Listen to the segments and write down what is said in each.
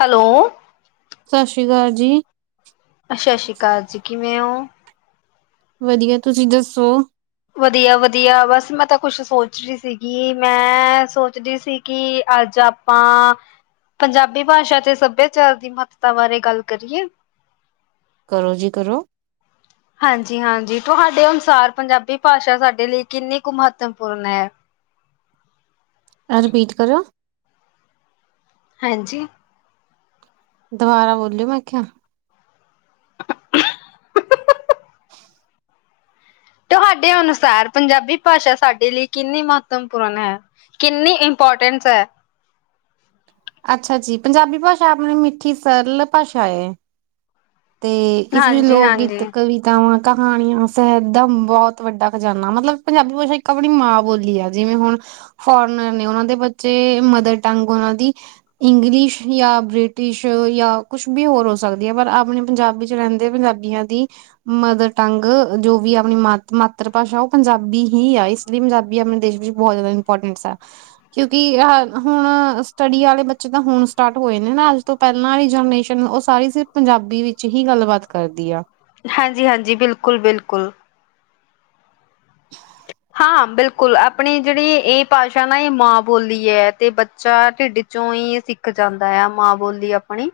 Hello ਸਤਿ ਸ਼੍ਰੀ ਅਕਾਲ ਜੀ। ਸਤਿ ਸ੍ਰੀ ਅਕਾਲ ਜੀ, ਕਿਵੇਂ ਓ? ਵਧੀਆ, ਤੁਸੀਂ ਦੱਸੋ? ਵਧੀਆ-ਵਧੀਆ, ਬਸ ਮੈਂ ਤਾਂ ਕੁਛ ਸੋਚ ਰਹੀ ਸੀਗੀ, ਮੈਂ ਸੋਚ ਰਹੀ ਸੀ ਕਿ ਅੱਜ ਆਪ ਆਪਾਂ ਪੰਜਾਬੀ ਭਾਸ਼ਾ ਤੇ ਸੱਭਿਆਚਾਰ ਦੀ ਮਹੱਤਤਾ ਬਾਰੇ ਗੱਲ ਕਰੀਏ? ਕਰੋ ਜੀ, ਕਰੋ। ਹਾਂਜੀ -ਹਾਂਜੀ ਤੁਹਾਡੇ ਅਨੁਸਾਰ ਪੰਜਾਬੀ ਭਾਸ਼ਾ ਸਾਡੇ ਲਈ ਕਿੰਨੀ ਕੁ ਮਹੱਤਵਪੂਰਨ ਹੈ? ਰਪੀਟ ਕਰਓ? ਹਾਂਜੀ। ਦੁਬਾਰਾ ਬੋਲਿਓ ਮੈਂ ਕਿਹਿ ਆ। [inaudible] ਤੁਹਾਡੇ ਅਨੁਸਾਰ ਪੰਜਾਬੀ ਭਾਸ਼ਾ ਸਾਡੇ ਲਈ ਕਿੰਨੀ ਮਹੱਤਵਪੂਰਨ ਹੈ? ਕਿੰਨੀ ਇੰਪੋਰਟੈਂਸ ਹੈ। ਅੱਛਾ ਜੀ, ਪੰਜਾਬੀ ਭਾਸ਼ਾ ਆਪਣੀ ਮਿੱਠੀ ਸਰਲ ਭਾਸ਼ਾ ਏ। ਤੇ ਇਸ ਵਿੱਚ ਹਾਂਜੀ ਲੋਕ ਗੀਤ ਹਾਂਜੀ, ਕਵੀ ਕਹਾਣੀਆਂਦਾਂ ਬਹੁਤ ਵੱਡਾ ਖਜਾਨਾ ਮਤਲਬ ਪੰਜਾਬੀ ਭਾਸ਼ਾ ਇੱਕ ਆਪਣੀ ਮਾਂ ਬੋਲੀ ਆ। ਜਿਵੇਂ ਹੁਣ ਫੋਰਨਰ ਨੇ ਉਹਨਾਂ ਦੇ ਬੱਚੇ ਮਦਰ ਟੰਗ ਉਹਨਾਂ ਦੀ ਇੰਗਲਿਸ਼ ਜਾਂ ਬ੍ਰਿਟਿਸ਼ ਜਾਂ ਕੁਛ ਵੀ ਹੋਰ ਹੋ ਸਕਦੀ ਹੈ ਪਰ ਆਪਣੇ ਪੰਜਾਬੀ ਚ ਰਹਿੰਦੇ ਪੰਜਾਬੀਆਂ ਦੀ ਮਦਰ ਟੰਗ ਜੋ ਵੀ ਆਪਣੀ ਮਾ ਮਾਤਰ ਭਾਸ਼ਾ ਉਹ ਪੰਜਾਬੀ ਹੀ ਆ। ਇਸ ਪੰਜਾਬੀ ਆਪਣੇ ਦੇਸ਼ ਵਿੱਚ ਬਹੁਤ ਜ਼ਿਆਦਾ ਇੰਪੋਰਟਨਸ ਆ। ਕਿਉਂਕਿ ਹੁਣ ਸਟੱਡੀ ਵਾਲੇ ਬੱਚੇ ਤਾਂ ਹੁਣ ਸਟਾਰਟ ਹੋਏ ਨੇ ਨਾ ਅੱਜ ਤੋਂ ਪਹਿਲਾਂ ਵਾਲੀ ਜਨਰੇਸ਼ਨ ਉਹ ਸਾਰੀ ਸਿਰਫ ਪੰਜਾਬੀ ਵਿੱਚ ਹੀ ਗੱਲਬਾਤ ਕਰਦੀ ਆ। ਹਾਂਜੀ -ਹਾਂਜੀ, ਬਿਲਕੁਲ -ਬਿਲਕੁਲ। ਹਾਂ ਬਿਲਕੁਲ ਆਪਣੀ ਜਿਹੜੀ ਇਹ ਭਾਸ਼ਾ ਨਾ ਇਹ ਮਾਂ ਬੋਲੀ ਹੈ। ਤੇ ਬੱਚਾ ਢਿੱਡ ਚੋਂ ਹੀ ਸਿੱਖ ਜਾਂਦਾ ਆ, ਮਾਂ ਬੋਲੀ ਆਪਣੀ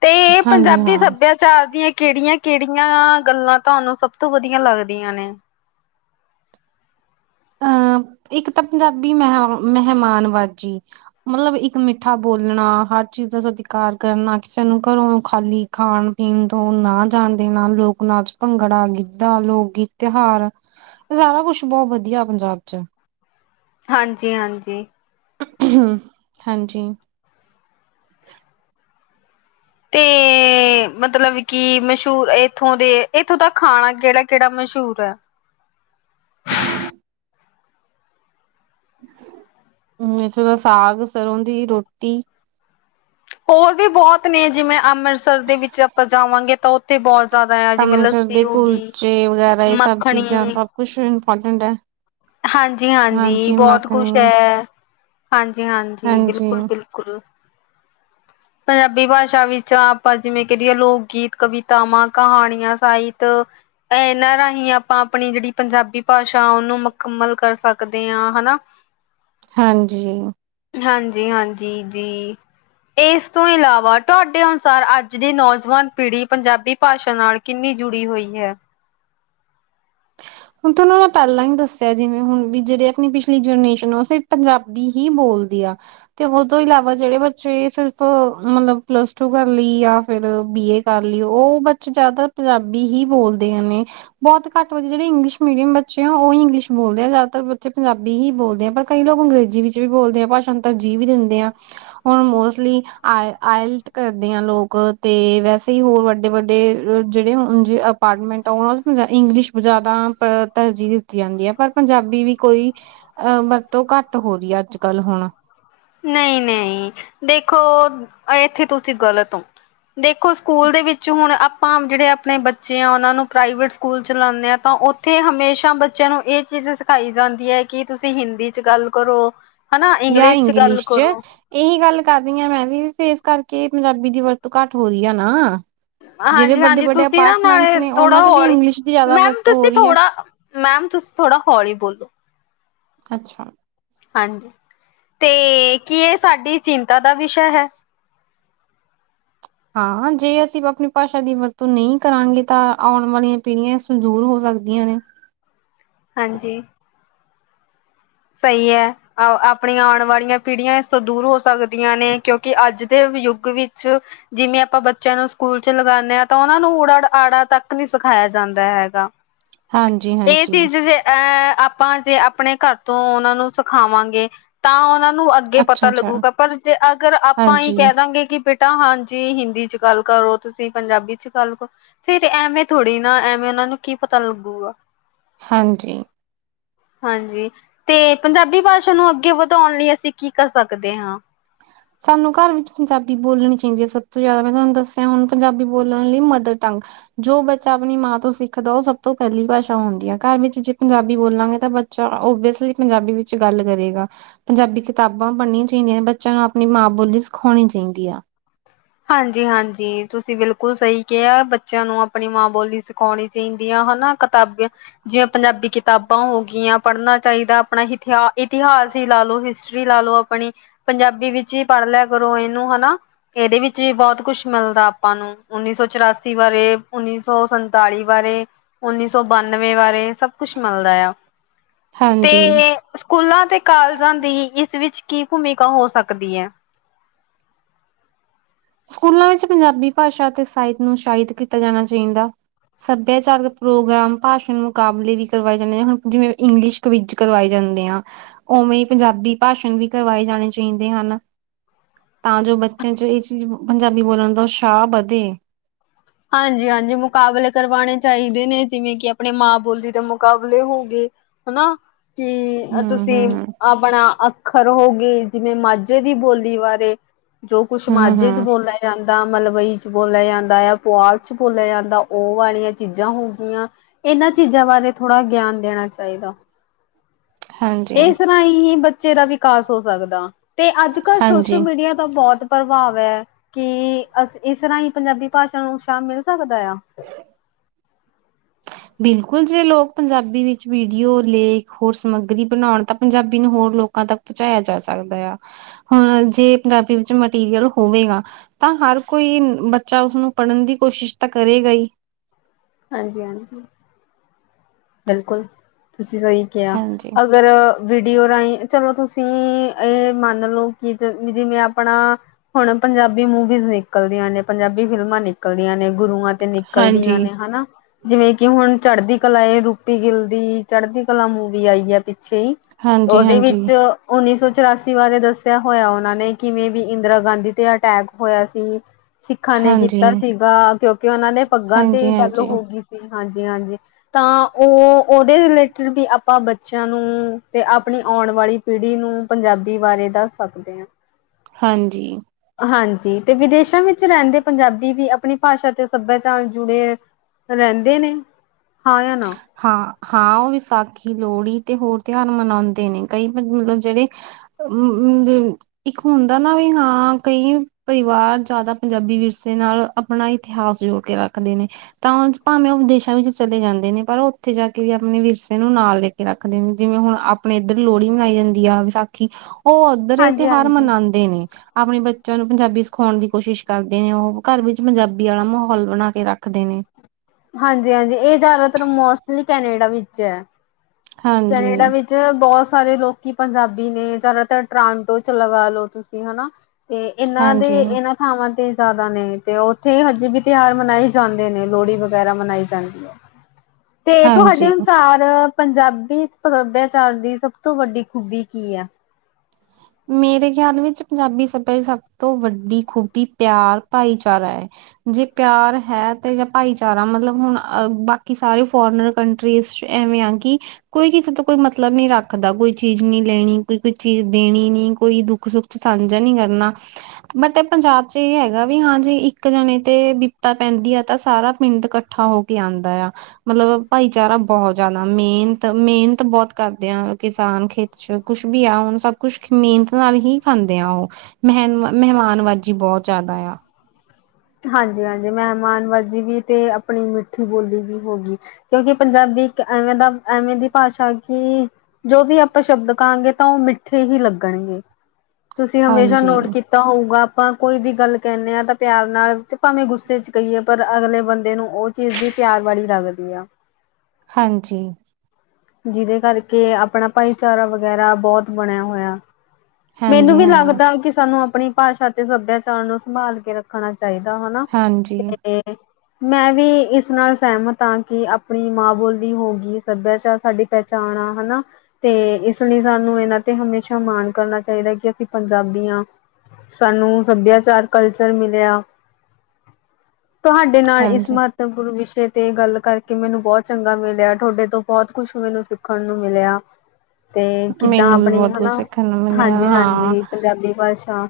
ਤੇ ਇਹ ਹਾਂਜੀ ਪੰਜਾਬੀ ਹਾਂ। ਸੱਭਿਆ ਚਾਰ ਦੀਆਂ ਕਿਹੜੀਆਂ- ਕਿਹੜੀਆਂ ਗੱਲਾਂ ਤੁਹਾਨੂੰ ਸਭ ਤੋਂ ਵਧੀਆ ਲੱਗਦੀਆਂ ਨੇ? ਅਹ ਇੱਕ ਤਾਂ ਪੰਜਾਬੀ ਮਹਿ, ਮਹਿਮਾਨਵਾਜੀ। ਮਤਲਬ ਇੱਕ ਮਿੱਠਾ ਬੋਲਣਾ, ਹਰ ਚੀਜ਼ ਦਾ ਸਤਿਕਾਰ ਕਰਨਾ ਕਿਸੇ ਸਾਨੂੰ ਘਰੋਂ ਖਾਲੀ ਖਾਣ ਪੀਣ ਤੋਂ ਨਾ ਜਾਣ ਦੇਣਾ, ਲੋਕ-ਨਾਚ ਭੰਗੜਾ, ਗਿੱਧਾ, ਲੋਕ- ਗੀਤ, ਤਿਉਹਾਰ ਸਾਰਾ ਕੁਛ ਬਹੁਤ ਵਧੀਆ ਪੰਜਾਬ ਚ। ਹਾਂਜੀ -ਹਾਂਜੀ। ਹਾਂਜੀ। ਤੇ ਮਤਲਬ ਕੀ ਮਸ਼ਹੂਰ ਇੱਥੋਂ ਦੇ ਇੱਥੋਂ ਦਾ ਖਾਣਾ ਕਿਹੜਾ -ਕਿਹੜਾ ਮਸ਼ਹੂਰ ਹੈ? [inaudible] ਹਮ ਇਥੋ ਦਾ ਸਾਗ, ਸਰ੍ਹੋਂ ਦੀ ਰੋਟੀ ਹੋਰ ਵੀ ਬਹੁਤ ਨੇ ਜਿਵੇਂ ਅੰਮ੍ਰਿਤਸਰ ਦੇ ਵਿੱਚ ਆਪਾਂ ਜਾਵਾਂਗੇ ਤਾਂ ਬਹੁਤ ਜ਼ਿਆਦਾ ਆ ਜਿਵੇਂ ਅੰਮ੍ਰਿਤਸਰ ਲੱਸੀ ਦੇ ਹੋ ਗਈ, ਕੁਲਚੇ ਵਗੈਰਾ ਇਹ ਸਭ ਮੱਖਣ ਚੀਜ਼ਾਂ ਸਭ ਕੁਛ ਇੰਪੋਰਟੈਂਟ ਹੈ। ਹਾਂਜੀ- ਹਾਂਜੀ ਬਹੁਤ ਕੁਛ ਹੈ, ਹਾਂਜੀ -ਹਾਂਜੀ, ਬਿਲਕੁਲ- ਬਿਲਕੁਲ। ਪੰਜਾਬੀ ਭਾਸ਼ਾ ਵਿੱਚ ਆਪਾਂ ਜਿਵੇਂ ਕਹਦੀਏ ਲੋਕ- ਗੀਤ, ਕਵਿਤਾਵਾਂ ਕਹਾਣੀਆਂ, ਸਾਹਿਤ ਇਹਨਾਂ ਰਾਹੀਂ ਆਪਾਂ ਆਪਣੀ ਜਿਹੜੀ ਪੰਜਾਬੀ ਭਾਸ਼ਾ ਉਹਨੂੰ ਮੁਕੰਮਲ ਕਰ ਸਕਦੇ ਆ, ਹਨਾ। ਹਾਂਜੀ। ਹਾਂਜੀ-ਹਾਂਜੀ, ਜੀ। ਇਸ ਤੋਂ ਇਲਾਵਾ ਤੁਹਾਡੇ ਅਨੁਸਾਰ ਅੱਜ ਦੀ ਨੌਜਵਾਨ ਪੀੜ੍ਹੀ ਪੰਜਾਬੀ ਭਾਸ਼ਾ ਨਾਲ ਕਿੰਨੀ ਜੁੜੀ ਹੋਈ ਹੈ। ਹੁਣ ਤੁਹਾਨੂੰ ਮੈਂ ਪਹਿਲਾਂ ਹੀ ਦੱਸਿਆ। ਜਿਵੇਂ ਹੁਣ ਵੀ ਜਿਹੜੀ ਆਪਣੀ ਪਿਛਲੀ ਜਨਰੇਸ਼ਨ ਆ, ਉਹ ਸਿਰਫ਼ ਪੰਜਾਬੀ ਹੀ ਬੋਲਦੀ ਆ। ਤੇ ਉਹ ਤੋਂ ਇਲਾਵਾ ਜਿਹੜੇ ਬੱਚੇ ਸਿਰਫ਼ ਮਤਲਬ, ਪਲੱਸ ਟੂ ਕਰ ਲਈ ਜਾਂ ਫਿਰ ਬੀਏ ਕਰ ਲੀ। ਉਹ ਬੱਚੇ ਜ਼ਿਆਦਾਤਰ ਪੰਜਾਬੀ ਹੀ ਬੋਲਦੇ ਹਨ ਨੇ। ਬਹੁਤ ਘੱਟ ਬੱਚੇ ਜਿਹੜੇ ਇੰਗਲਸ਼ ਮੀਡੀਅਮ ਬੱਚੇ ਆ ਉਹ ਇੰਗਲਿਸ਼ ਬੋਲਦੇ ਜ਼ਿਆਦਾਤਰ, ਬੱਚੇ ਪੰਜਾਬੀ ਹੀ ਬੋਲਦੇ ਆ। ਪਰ ਕਈ ਲੋਕ ਅੰਗਰੇਜ਼ੀ ਵਿੱਚ ਵੀ ਬੋਲਦੇ ਆ ਭਾਸ਼ਾ ਨੂੰ। ਤ ਜੀ ਵੀ ਦਿੰਦੇ ਆ। ਹੁਣ ਮੋਸਟਲੀ ਆ ਆਇਲਟ ਕਰਦੇ ਆ ਲੋਕ ਤੇ ਵੈਸੇ ਹੀ ਹੋਰ ਵੱਡੇ ਵੱਡੇ ਜਿਹੜੇ ਹਣ ਜ ਅਪਾਟਮੈਂਟ ਆ। ਉਹਨਾਂ 'ਚ ਇੰਗਲਿਸ਼ ਜ਼ਿਆਦਾ ਅ ਤਰਜੀਹ ਦਿੱਤੀ ਜਾਂਦੀ ਆ। ਪਰ ਪੰਜਾਬੀ ਵੀ ਕੋਈ ਓਂ ਵਰਤੋਂ ਘੱਟ ਹੋ ਰਹੀ ਐ ਅੱਜ-ਕੱਲ੍ਹ ਹੁਣ। ਨਹੀਂ-ਨਹੀਂ ਦੇਖੋ ਇੱਥੇ ਤੁਸੀਂ ਗਲਤ ਓ। ਦੇਖੋ ਸਕੂਲ ਦੇ ਵਿੱਚ ਹੁਣ ਆਪਾਂ ਹੁਣ ਜਿਹੜੇ ਆਪਣੇ ਬੱਚੇ ਆ, ਉਹਨਾਂ ਨੂੰ ਪ੍ਰਾਈਵੇਟ ਸਕੂਲ 'ਚ ਲਾਉਂਦੇ ਆ ਤਾਂ ਉੱਥੇ ਹਮੇਸ਼ਾ ਬੱਚਿਆਂ ਨੂੰ ਇਹ ਚੀਜ਼ ਸਿਖਾਈ ਜਾਂਦੀ ਐ ਕਿ ਤੁਸੀਂ ਹਿੰਦੀ 'ਚ ਗੱਲ ਕਰੋ। ਹਨਾ ਜਾਂ ਇੰਗਲਿਸ਼ ਚ ਗੱਲ ਇੰਗਲਿਸ਼'ਚ ਕਰੋ ਇਹੀ ਗੱਲ ਕਰ ਰਹੀ ਆ ਮੈਂ ਵੀ। ਫਿਰ ਇਸ ਕਰਕੇ ਪੰਜਾਬੀ ਦੀ ਵਰਤੋਂ ਘੱਟ ਹੋ ਰਹੀ ਆ ਨਾ। ਜਿਹੜੇ ਹਾਂਜੀ-ਹਾਂਜੀ ਵੱਡੇ-ਵੱਡੇ ਤੁਸੀਂ ਨਾ ਅਪਾਰਟਮੈਂਟਸ ਨਾਲੇ ਨੇ ਥੋੜਾ ਉਹਨਾਂ ਚ ਵੀ ਹੋਲੀ, ਇੰਗਲਿਸ਼ ਦੀ ਜ਼ਿਆਦਾ ਮੈਮ ਵਰਤੋਂ ਹੋ ਤੁਸੀਂ ਰਹੀ ਆ। ਥੋੜਾ ਮੈਮ ਤੁਸੀਂ ਥੋੜਾ ਹੋਲੀ ਬੋਲੋ। ਅੱਛਾ। ਹਾਂਜੀ ਤੇ ਕੀ ਇਹ ਸਾਡੀ ਚਿੰਤਾ ਦਾ ਵਿਸ਼ਾ ਹੈ। ਹਾਂ, ਜੇ ਅਸੀਂ ਆਪਣੀ ਭਾਸ਼ਾ ਦੀ ਵਰਤੋਂ ਨਹੀਂ ਕਰਾਂਗੇ ਤਾਂ ਆਉਣ ਵਾਲੀਆਂ ਪੀੜੀਆਂ ਦੂਰ ਹੋ ਸਕਦੀਆਂ ਨੇ। ਹਾਂਜੀ। ਸਹੀ ਐ। ਅਹ ਆਪਣੀਆਂ ਆਉਣ ਵਾਲੀਆਂ ਪੀੜੀਆਂ ਇਸ ਤੋਂ ਦੂਰ ਹੋ ਸਕਦੀਆਂ ਨੇ। ਕਿਉਂਕਿ ਅੱਜ ਦੇ ਯੁੱਗ ਵਿੱਚ ਜਿੰਨੇ ਆਪਾਂ ਬੱਚਿਆਂ ਨੂੰ ਸਕੂਲ 'ਚ ਲਗਾਂਨੇ ਆ ਤਾਂ ਉਹਨਾਂ ਨੂੰ ਉੜਾ ਆੜਾ ਤੱਕ ਨੀ ਸਿਖਾਇਆ ਜਾਂਦਾ ਹੈਗਾ। ਇਹ ਹਾਂਜੀ-ਹਾਂਜੀ, ਚੀਜ਼ ਜੇ ਅਹ ਆਪਾਂ ਜੇ ਆਪਣੇ ਘਰ ਤੋਂ ਉਹਨਾਂ ਨੂੰ ਸਿਖਾਵਾਂਗੇ ਤਾਂ ਉਹਨਾਂ ਨੂੰ ਅ ਅੱਗੇ ਪਤਾ ਅੱਛਾ-ਅੱਛਾ, ਲੱਗੂਗਾ। ਪਰ ਜੇ, ਅਗਰ ਆਪਾਂ ਈ ਕਹਿਦਾ ਗੇ ਕੀ ਤਾਂ ਹਾਂਜੀ, ਹਿੰਦੀ 'ਚ ਗੱਲ ਕਰੋ। ਤੁਸੀਂ ਪੰਜਾਬੀ 'ਚ ਗੱਲ ਕ ਫਿਰ ਐਵੇਂ ਥੋੜ੍ਹੀ ਨਾ, ਐਵੇਂ ਉਹਨਾਂ ਨੂੰ ਕੀ ਪਤਾ ਲੱਗੂਗਾ। ਹਾਂਜੀ। ਹਾਂਜੀ। ਤੇ ਪੰਜਾਬੀ ਭਾਸ਼ਾ ਨੂੰ ਅੱਗੇ ਵਧਾਉਣ ਲਈ ਅਸੀਂ ਕੀ ਕਰ ਸਕਦੇ ਹਾਂ। ਸਾਨੂੰ ਘਰ ਵਿੱਚ ਪੰਜਾਬੀ ਬੋਲਣੀ ਚਾਹੀਦੀ ਐ। ਸਭ ਤੋਂ ਜ਼ਿਆਦਾ ਮੈਂ ਤੁਹਾਨੂੰ ਦੱਸਿਆ ਹੁਣ, ਪੰਜਾਬੀ ਬੋਲਣ ਲਈ ਮਦਰ ਟੰਗ ਜੋ ਬੱਚਾ ਆਪਣੀ ਮਾਂ ਤੋਂ ਸਿੱਖਦਾ ਉਹ ਸਭ ਤੋਂ ਪਹਿਲੀ ਭਾਸ਼ਾ ਹੁੰਦੀ ਐ। ਘਰ ਵਿੱਚ ਜੇ ਪੰਜਾਬੀ ਬੋਲਾਂਗੇ ਤਾਂ ਬ ਚਾ ਓਵੀਅਸਲੀ ਪੰਜਾਬੀ ਵਿੱਚ ਗੱਲ ਕਰੇਗਾ। ਪੰਜਾਬੀ ਕਿਤਾਬਾਂ ਪੜ੍ਹਨੀਆਂ ਚਾਹੀਦੀਆਂ। ਬੱਚਿਆਂ ਨੂੰ ਆਪਣੀ ਮਾਂ ਬੋਲੀ ਸਿਖਾਉਂਣੀ ਚਾਹੀਦੀ ਆ।। ਹਾਂਜੀ-ਹਾਂਜੀ। ਤੁਸੀਂ ਬਿਲਕੁਲ ਸਹੀ ਕਿਹਾ, ਬੱਚਿਆਂ ਨੂੰ ਆਪਣੀ ਮਾਂ ਬੋਲੀ ਸਿਖਾਉਂਣੀ ਚਾਹੀਦੀ ਆ ਹਨਾ। ਕਿਤਾਬਾਂ ਜਿਵੇਂ ਪੰਜਾਬੀ ਕਿਤਾਬਾਂ ਹੋਗੀਆਂ ਪੜ੍ਹਨਾ ਚਾਹੀਦਾ। ਆਪਣਾ ਹਿਤਿਆ-ਇਤਿਹਾਸ ਹੀ ਲਾ ਲੋ, ਹਿਸਟਰੀ ਲਾ ਲੋ ਆਪਣੀ ਪੰਜਾਬੀ ਵਿੱਚ ਈ ਪੜ੍ਹ ਲਿਆ ਕਰੋ ਇਹਨੂੰ ਹਨਾ। ਇਹਦੇ ਵਿੱਚ ਜੀ ਬੋਤ ਕੁਛ ਮਿਲਦਾ ਆਪਾਂ ਨੂੰ, ਉੱਨੀ ਸੌ ਚੁਰਾਸੀ ਬਾਰੇ, ਉੱਨੀ ਸੌ ਸੰਤਾਲੀ ਬਾਰੇ। ਉੱਨੀ ਸੌ ਬਾਨਵੇਂ ਬਾਰੇ, ਸਭ ਕੁਛ ਮਿਲਦਾ ਯਾ ਤੇ ਹਾਂਜੀ। ਇਹ ਸਕੂਲਾਂ ਤੇ ਕਾਲਜਾਂ ਦੀ ਇਸ ਵਿਚ ਕੀ ਭੂਮਿਕਾ ਹੋ ਸਕਦੀ ਐ? ਸਕੂਲਾਂ ਵਿੱਚ ਪੰਜਾਬੀ ਭਾਸ਼ਾ ਤੇ ਸਾਹਿਤ ਨੂੰ ਸ਼ਾਹਿਤ ਕੀਤਾ ਜਾਣਾ ਚਾਈਦੈ। ਸੱਭਿਆਚਾਰਕ ਪ੍ਰੋਗਰਾਮ, ਭਾਸ਼ਣ, ਮੁਕਾਬਲੇ ਵੀ ਕਰਵਾਏ ਜਾਂਦੇ ਚਾਈਦੇ ਹੁਣ ਜਿਵੇਂ ਇੰਗਲਿਸ਼ ਕਵਿਜ ਕਰਵਾਏ ਜਾਂਦੇ ਆ ਉਵੇਂ ਪੰਜਾਬੀ ਪਾਸ਼ਣ ਵੀ ਕਰਵਾਏ ਜਾਣੇ ਚਾਈਦੇ ਹਨ। ਤਾਂ ਜੋ ਬੱਚਿਆਂ ਚ ਏ ਚੀਜ ਪੰਜਾਬੀ ਬੋਲਣ ਦਾ ਉਤਸ਼ਾਹ ਵਧੇ। ਹਾਂਜੀ-ਹਾਂਜੀ ਮੁਕਾਬਲੇ ਕਰਵਾਣੇ ਚਾਈਦੇ ਨੇ ਜਿਵੇਂ ਕਿ ਅਪਨੇ ਮਾਂ ਬੋਲੀ ਦੇ ਮੁਕਾਬਲੇ ਹੋਗੇ। ਹਨਾ, ਕਿ ਹੂੰ ਤੁਸੀ ਹੂੰ ਆਪਣਾ ਅੱਖ ਅੱਖਰ ਹੋ ਗਏ ਜਿਵੇਂ ਮਾਝੇ ਦੀ ਬੋਲੀ ਬਾਰੇ ਜੋ ਕੁਛ ਹੂੰ ਮਾਝੇ ਚ ਹੂੰ। ਬੋਲਦਾ। ਜਾਂਦਾ ਮਲਵਈ ਚ ਬੋਲਿਆ ਜਾਂਦਾ ਯਾ। ਪੁਆਲ ਚ ਬੋਲਿਆ ਜਾਂਦਾ ਓ ਵਾਲੀਆਂ ਚੀਜ਼ਾਂ ਹੋ ਗੀਆਂ। ਏਨਾਂ ਚੀਜਾਂ ਬਾਰੇ ਥੋੜ੍ਹਾ ਗਿਆਨ ਦੇਣਾ ਚਾਈਦਾ। ਹਾਂਜੀ। ਹੀ ਬੱਚੇ ਦਾ ਵਿਕਾਸ ਹੋ ਸਕਦਾ, ਤੇ ਅੱਜ-ਕੱਲ ਸੋਸ਼ਲ ਹਾਂਜੀ। ਮੀਡੀਆ ਦਾ ਬੋਤ ਪ੍ਰਭਾਵ ਐ ਕਿ ਅ ਇਸ ਰਾਹੀਂ ਪੰਜਾਬੀ ਭਾਸ਼ਾ ਨੂੰ ਉਤਸ਼ਾਹ ਮਿਲ ਸਕਦਾ ਯਾ? ਬਿਲਕੁਲ ਜੇ ਲੋਕ ਪੰਜਾਬੀ ਵਿੱਚ ਵੀਡੀਓ, ਲੇਖ ਹੋਰ ਸਮੱਗਰੀ ਬਣਾਉਣ ਤਾਂ ਪੰਜਾਬੀ ਨੂੰ ਹੋਰ ਲੋਕ ਲੋਕਾਂ ਤੱਕ ਪਹੁੰਚਾਇਆ ਜਾ ਸਕਦਾ ਆ ਹੁਣ ਜੇ ਪੰਜਾਬੀ ਵਿੱਚ ਮਟੀਰੀਅਲ ਹੋਵੇਗਾ ਤਾਂ ਹਰ ਕੋਈ ਬੱਚਾ ਉਸਨੂੰ ਪੜ੍ਹਨ ਦੀ ਕੋਸ਼ਿਸ਼ ਤਾਂ ਕਰੇਗਾ ਈ। ਹਾਂਜੀ-ਹਾਂਜੀ। ਬਿਲਕੁਲ ਤੁਸੀਂ ਸਈ ਕੇਆ। ਹਾਂਜੀ। ਅਗਰ ਵੀਡੀਓ ਰਾਈਂ ਚਲੋ, ਤੁਸੀਂ ਇਹ ਮੰਨ ਲਓ ਕਿ ਜਿਵੇਂ ਅਪਣਾ ਹੁਣ ਪੰਜਾਬੀ ਮੂਵੀਜ਼ ਨਿਕਲਦੀਆਂ ਨੇ ਪੰਜਾਬੀ ਫਿਲਮਾਂ ਨਿਕਲਦੀਆਂ ਨੇ, ਗੁਰੂਆਂ ਨਿਕਲਦੀਆਂ ਹਾਂਜੀ। ਨੇ ਹ, ਨਾ ਜਿਵੇਂ ਕਿ ਹੁਣ ਚੜ੍ਹਦੀ ਕਲਾ ਏ ਰਪੀ ਗਿੱਲ ਦੀ ਚੜ੍ਹਦੀ ਕਲਾ ਮੂਵੀ ਆਈ ਐ ਪਿੱਛੇ ਈ, ਓਦੇ ਹਾਂਜੀ-ਹਾਂਜੀ, ਵਿੱਚ ਉੱਨੀ ਸੌ ਚੁਰਾਸੀ ਬਾਰੇ ਦੱਸਿਆ ਹੋਯਾ ਓਨਾਂ ਨੇ ਕਿਵੇਂ ਵੀ ਇੰਦਰਾ ਗਾਂਧੀ ਤੇ ਅਟੈਕ ਹੋਇਆ ਸੀ। ਸਿੱਖਾਂ ਨੇ ਹਾਂਜੀ, ਕੀਤਾ ਸੀਗਾ, ਕਿਉਂਕਿ ਓਨਾਂ ਨੇ ਪੱਗਾਂ ਤੇ ਗੱਲ ਹਾਂਜੀ-ਹਾਂਜੀ। ਹਾਂਜੀ। ਹਾਂਜੀ। ਹੋ ਗਈ। ਹਾਂਜੀ-ਹਾਂਜੀ ਤਾਂ [inaudible] ਓਦੇ ਰਿਲੇਟਿਡ ਵੀ ਆਪਾਂ ਬੱਚਿਆਂ ਨੂੰ ਤੇ ਅਪਨੀ ਆਣ ਵਾਲੀ ਪੀੜ੍ਹੀ ਨੂੰ ਪੰਜਾਬੀ ਬਾਰੇ ਦੱਸ ਸਕਦੇ ਆਂ। ਹਾਂਜੀ। ਹਾਂਜੀ, ਤੇ ਵਿਦੇਸ਼ਾਂ ਵਿੱਚ ਰੈਂਦੇ ਪੰਜਾਬੀ ਵੀ ਅਪਨੀ ਭਾਸ਼ਾ ਚ ਸੱਭਿਆਚਾਰ ਜੁੜੇ ਰੈਂਨੇ ਹਾਂ ਯਾਂ ਨਾ? ਹਾਂ, ਹਾਂ ਓ ਵਿਸਾਖੀ, ਲੋਹੜੀ ਤੇ ਹੋਰ ਤਿਉਹਾਰ ਮਨਾਦੇ ਨੇ ਕਈ ਮਤਲਬ ਜੇੜੇ [unintelligible] ਇੱਕ ਹੁੰਦਾ ਨਾ ਵੀ ਹਾਂ, ਕਈ ਪਰਿਵਾਰ ਜਾਦਾ ਪੰਜਾਬੀ ਵਿਰਸੇ ਨਾਲ ਅਪਨਾ ਇਤਿਹਾਸ ਜੋੜ ਕੇ ਰੱਖਦੇ ਨੇ, ਤਾਂ ਓ ਭਾਵੇਂ ਓ ਵਿਦੇਸ਼ਾਂ ਵਿੱਚ ਚਲੇ ਜਾਂਨ ਨੇ ਪਰ ਓ ਓਥੇ ਜਾਕੇ ਵੀ ਅਪਨੇ ਵਿਰਸੇ ਨੂੰ ਨਾਲ ਲੈ ਕੇ ਰੱਖਦੇ ਨੇ, ਜਿਵੇਂ ਹੁਣ ਅਪਨੇ ਏਧਰ ਲੋਹੜੀ ਮਨਾਈ ਜਾਂਦੀ ਆ, ਵਿਸਾਖੀ ਓ ਓਧਰ ਏ ਤਿਉਹਾਰ ਹਾਂਜੀ-ਹਾਂਜੀ। ਮਨਾਂਦੇ ਨੇ। ਅਪਨੇ ਬੱਚੇਆਂ ਨੂੰ ਪੰਜਾਬੀ ਸਿਖਾਣ ਦੀ ਕੋਸ਼ਿਸ਼ ਕਰਦੇ ਨੇ ਓ, ਘਰ ਵਿੱਚ ਪੰਜਾਬੀ ਵਾਲਾ ਮਾਹੌਲ ਬਣਾ ਕੇ ਰੱਖਦੇ ਨੇ। ਹਾਂਜੀ-ਹਾਂਜੀ ਏ ਜਾਦਾਤਰ ਮੋਸਟਲੀ ਕੈਨੇਡਾ ਵਿੱਚ ਐ, ਹਾਂਜੀ ਕੈਨੇਡਾ ਵਿੱਚ ਬੋਤ ਸਾਰੇ ਲੋਕੀ ਪੰਜਾਬੀ ਨੇ ਜਾਦਾਤਰ ਟਰਾਂਟੋ ਚ ਲਗਾ ਲੋ ਤੁਸੀਂ, ਹਨਾ। ਤੇ ਏਨਾਂ ਦੇ ਹਾਂਜੀ ਏਨਾਂ ਥਾਵਾਂ ਤੇ ਜ਼ਾਦਾ ਨੇ ਤੇ ਓਥੇ ਅਜੇ ਵੀ ਤਿਉਹਾਰ ਮਨਾਏ ਜਾਂਦੇ ਨੇ, ਲੋਹੜੀ ਵ ਵਗੈਰਾ ਮਨਾਈ ਜਾਂਦੀ ਐ, ਤੇ ਤੁਹਾਡੇ ਹਾਂਜੀ ਅਨੁਸਾਰ ਪੰਜਾਬੀ ਸੱਭਿਆਚਾਰ ਦੀ ਸਭ ਤੋਂ ਵੱਡੀ ਖੂਬੀ ਕੀ ਐ? ਮੇਰੇ ਖਿਆਲ ਵਿੱਚ ਪੰਜਾਬੀ ਸੱਭਿਆ ਸਭ ਤੋਂ ਵੱਡੀ ਖੂਬੀ ਪਿਆਰ, ਭਾਈਚਾਰਾ ਐ। ਜੇ ਪਿਆਰ ਹੈ ਤੇ ਯਾ ਭਾਈਚਾਰਾ ਮਤਲਬ ਹੁਣ ਅ ਬਾਕੀ ਸਾਰੇ ਫੋਰਨਰ ਕੰਟਰੀਜ਼ ਚ ਐਵੇਂ ਆ ਕਿ ਕੋਈ ਕਿਸੇ ਤੋ ਕੋਈ ਮਤਲਬ ਨੀ ਰੱਖਦਾ ਕੋਈ ਚੀਜ਼ ਨੀ ਲੈਣੀ ਕੋਈ ਕੋਈ ਚੀਜ਼ ਦੇਣੀ ਨੀ ਕੋਈ ਦੁੱਖ ਸੁੱਖ ਸਾਂਝਾ ਨੀ ਕਰਨਾ। ਬਟ ਪੰਜਾਬ ਚ ਏਹ ਹੈਗਾ ਵੀ ਹਾਂ ਜੇ ਇੱਕ ਜਾਣੇ ਤੇ ਬਿਪਤਾ ਪੈਂਦੀ ਆ ਤਾਂ ਸਾਰਾ ਪਿੰਡ ਕ ਠਾ ਹੋ ਕੇ ਆਂਦਾ ਆ। ਮਤਲਬ ਭਾਈਚਾਰਾ ਬੋਤ ਜਾਦਾ ਮੇਨਤ-ਮੇਨਤ ਬੋਤ ਕਰਦੇ ਆ ਕਿਸਾਨ ਖੇ ਅੱਛ ਕੁੱਛ ਵੀ ਆ ਹੁਣ ਸਭ ਕੁਛ ਮੇਨਤ ਨਾਲ ਹੀ ਖਾਂਦੇ ਆ ਉਹ ਮੇਹ ਮਹਿਮਾਨਬਾਜੀ ਬੋਤ ਜਾਦਾ ਆ। ਹਾਂਜੀ-ਹਾਂਜੀ ਮਹਿਮਾਨ ਬਾਜੀ ਵੀ ਤੇ ਅਪਣੀ ਮਿੱਠੀ ਬੋਲੀ ਵੀ ਹੋ ਗੀ। ਕਿਉਂਕਿ ਪੰਜਾਬੀ ਇੱਕ ਐਵੇਂ ਦਾ ਐਵੇਂ ਦੀ ਭਾਸ਼ਾ ਕਿ ਜੋ ਵੀ ਆਪਾਂ ਸ਼ਬਦ ਕਾਂਗੇ ਤਾਂ ਉਹ ਮਿੱਠੇ ਹੀ ਲੱਗਣਗੇ। ਤੁਸੀਂ ਹਮੇਸ਼ਾ ਹਾਂਜੀ ਨੋਟ ਕੀਤਾ ਹੋਊਗਾ ਆਪਾਂ ਕੋਈ ਵੀ ਗੱਲ ਕੇਂਦੇ ਆ ਤਾਂ ਪਿਆਰ ਨਾਲ ਭਾਵੇਂ ਗੁੱਸੇ ਚ ਕਈਏ ਪਰ ਅਗਲੇ ਬੰਦੇ ਨੂੰ ਉਹ ਚੀਜ਼ ਦੀ ਪਿਆਰ ਵਾਲੀ ਲੱਗਦੀ ਆ। ਹਾਂਜੀ। ਜਿਦੇ ਕਰਕੇ ਆਪਣਾ ਭਾਈਚਾਰਾ ਵਗੈਰਾ ਬੋਤ ਬਣਿਆ ਹੋਇਆ। ਮੈਨੂੰ ਹਾਂਜੀ ਵੀ ਹਾਂ ਲੱਗਦਾ ਕਿ ਸਾਨੂੰ ਆਪਣੀ ਭਾਸ਼ਾ ਤੇ ਸੱਭਿਆਚਾਰ ਨੂੰ ਸੰਭਾਲ ਕੇ ਰੱਖਣਾ ਚਾਈਦਾ ਹਨਾ ਹਾਂਜੀ ਤੇ ਮੈਂ ਵੀ ਇਸ ਨਾਲ ਸੇਮਤ ਆ ਕਿ ਆਪਣੀ ਮਾਂ ਬੋਲੀ ਹੋ ਗੀ ਸੱਭਿਆਚਾਰ ਸਾਡੀ ਪਹਿਚਾਣ ਆ ਹਨਾ। ਤੇ ਇਸ ਲਈ ਸਾਨੂੰ ਇਨਾਂ ਤੇ ਹਮੇਸ਼ਾ ਮਾਣ ਕਰਨਾ ਚਾਈਦਾ ਕਿ ਅਸੀਂ ਪੰਜਾਬੀ ਆ। ਸਾਨੂੰ ਸੱਭਿਆਚਾਰ ਕਲਚਰ ਮਿਲਿਆ ਤੁਹਾਡੇ ਨਾਲ ਇਸ ਹਾਂਜੀ ਮਹ ਮਹੱਪੂਰ ਵਿਸ਼ੇ ਤੇ ਗੱਲ ਕਰਕੇ ਮੈਨੂੰ ਬੋਤ ਚੰਗਾ ਮਿਲਿਆ ਤੁਹਾਡੇ ਤੋਂ ਬੋਤ ਕੁਛ ਮੈਨੂੰ ਸਿੱਖਣ ਨੂੰ ਮਿਲਿਆ। ਤੇ ਕਿੱਦਾਂ ਮੈਨੂੰ ਵੀ ਆਪਣੀ ਬਹੁਤ ਕੁਝ ਹਨਾ ਸਿੱਖਣ ਨੂੰ ਮਿਲਿਆ ਹਾਂ ਹਾਂਜੀ-ਹਾਂਜੀ ਪੰਜਾਬੀ ਭਾਸ਼ਾ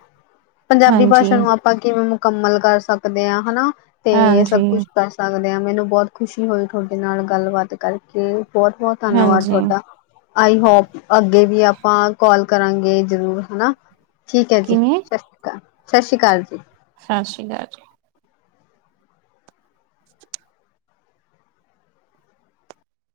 ਪੰਜਾਬੀ ਹਾਂਜੀ ਭਾਸ਼ਾ ਨੂੰ ਆਪਾਂ ਕਿਵੇਂ ਮੁਕੰਮਲ ਕਰ ਸਕਦੇ ਆ ਹਨਾ ਤੇ ਸਭ ਹਾਂਜੀ ਕੁਛ ਕਰ ਸਕਦੇ ਆ ਮੈਨੂੰ ਬੋਤ ਖੁਸ਼ੀ ਹੋਈ ਤੁਹਾਡੇ ਨਾਲ ਗੱਲਬਾਤ ਕਰਕੇ ਬੋਤ-ਬੋਤ ਧੰਨਵਾਦ ਹਾਂਜੀ ਤੁਹਾਡਾ। ਆਈ ਹੋਪ ਅੱਗੇ ਵੀ ਆਪਾਂ ਕੋਲ ਕਰਾਂਗੇ ਜਰੂਰ ਹਨਾ। ਠੀਕ ਐ ਜੀ ਕਿਵੇਂ ਸਸ ਸ੍ਰੀ ਕਾਲ, ਸਸ ਸ੍ਰੀ ਕਾਲ ਜੀ। ਸਸ ਸ੍ਰੀ ਕਾਲ ਜੀ।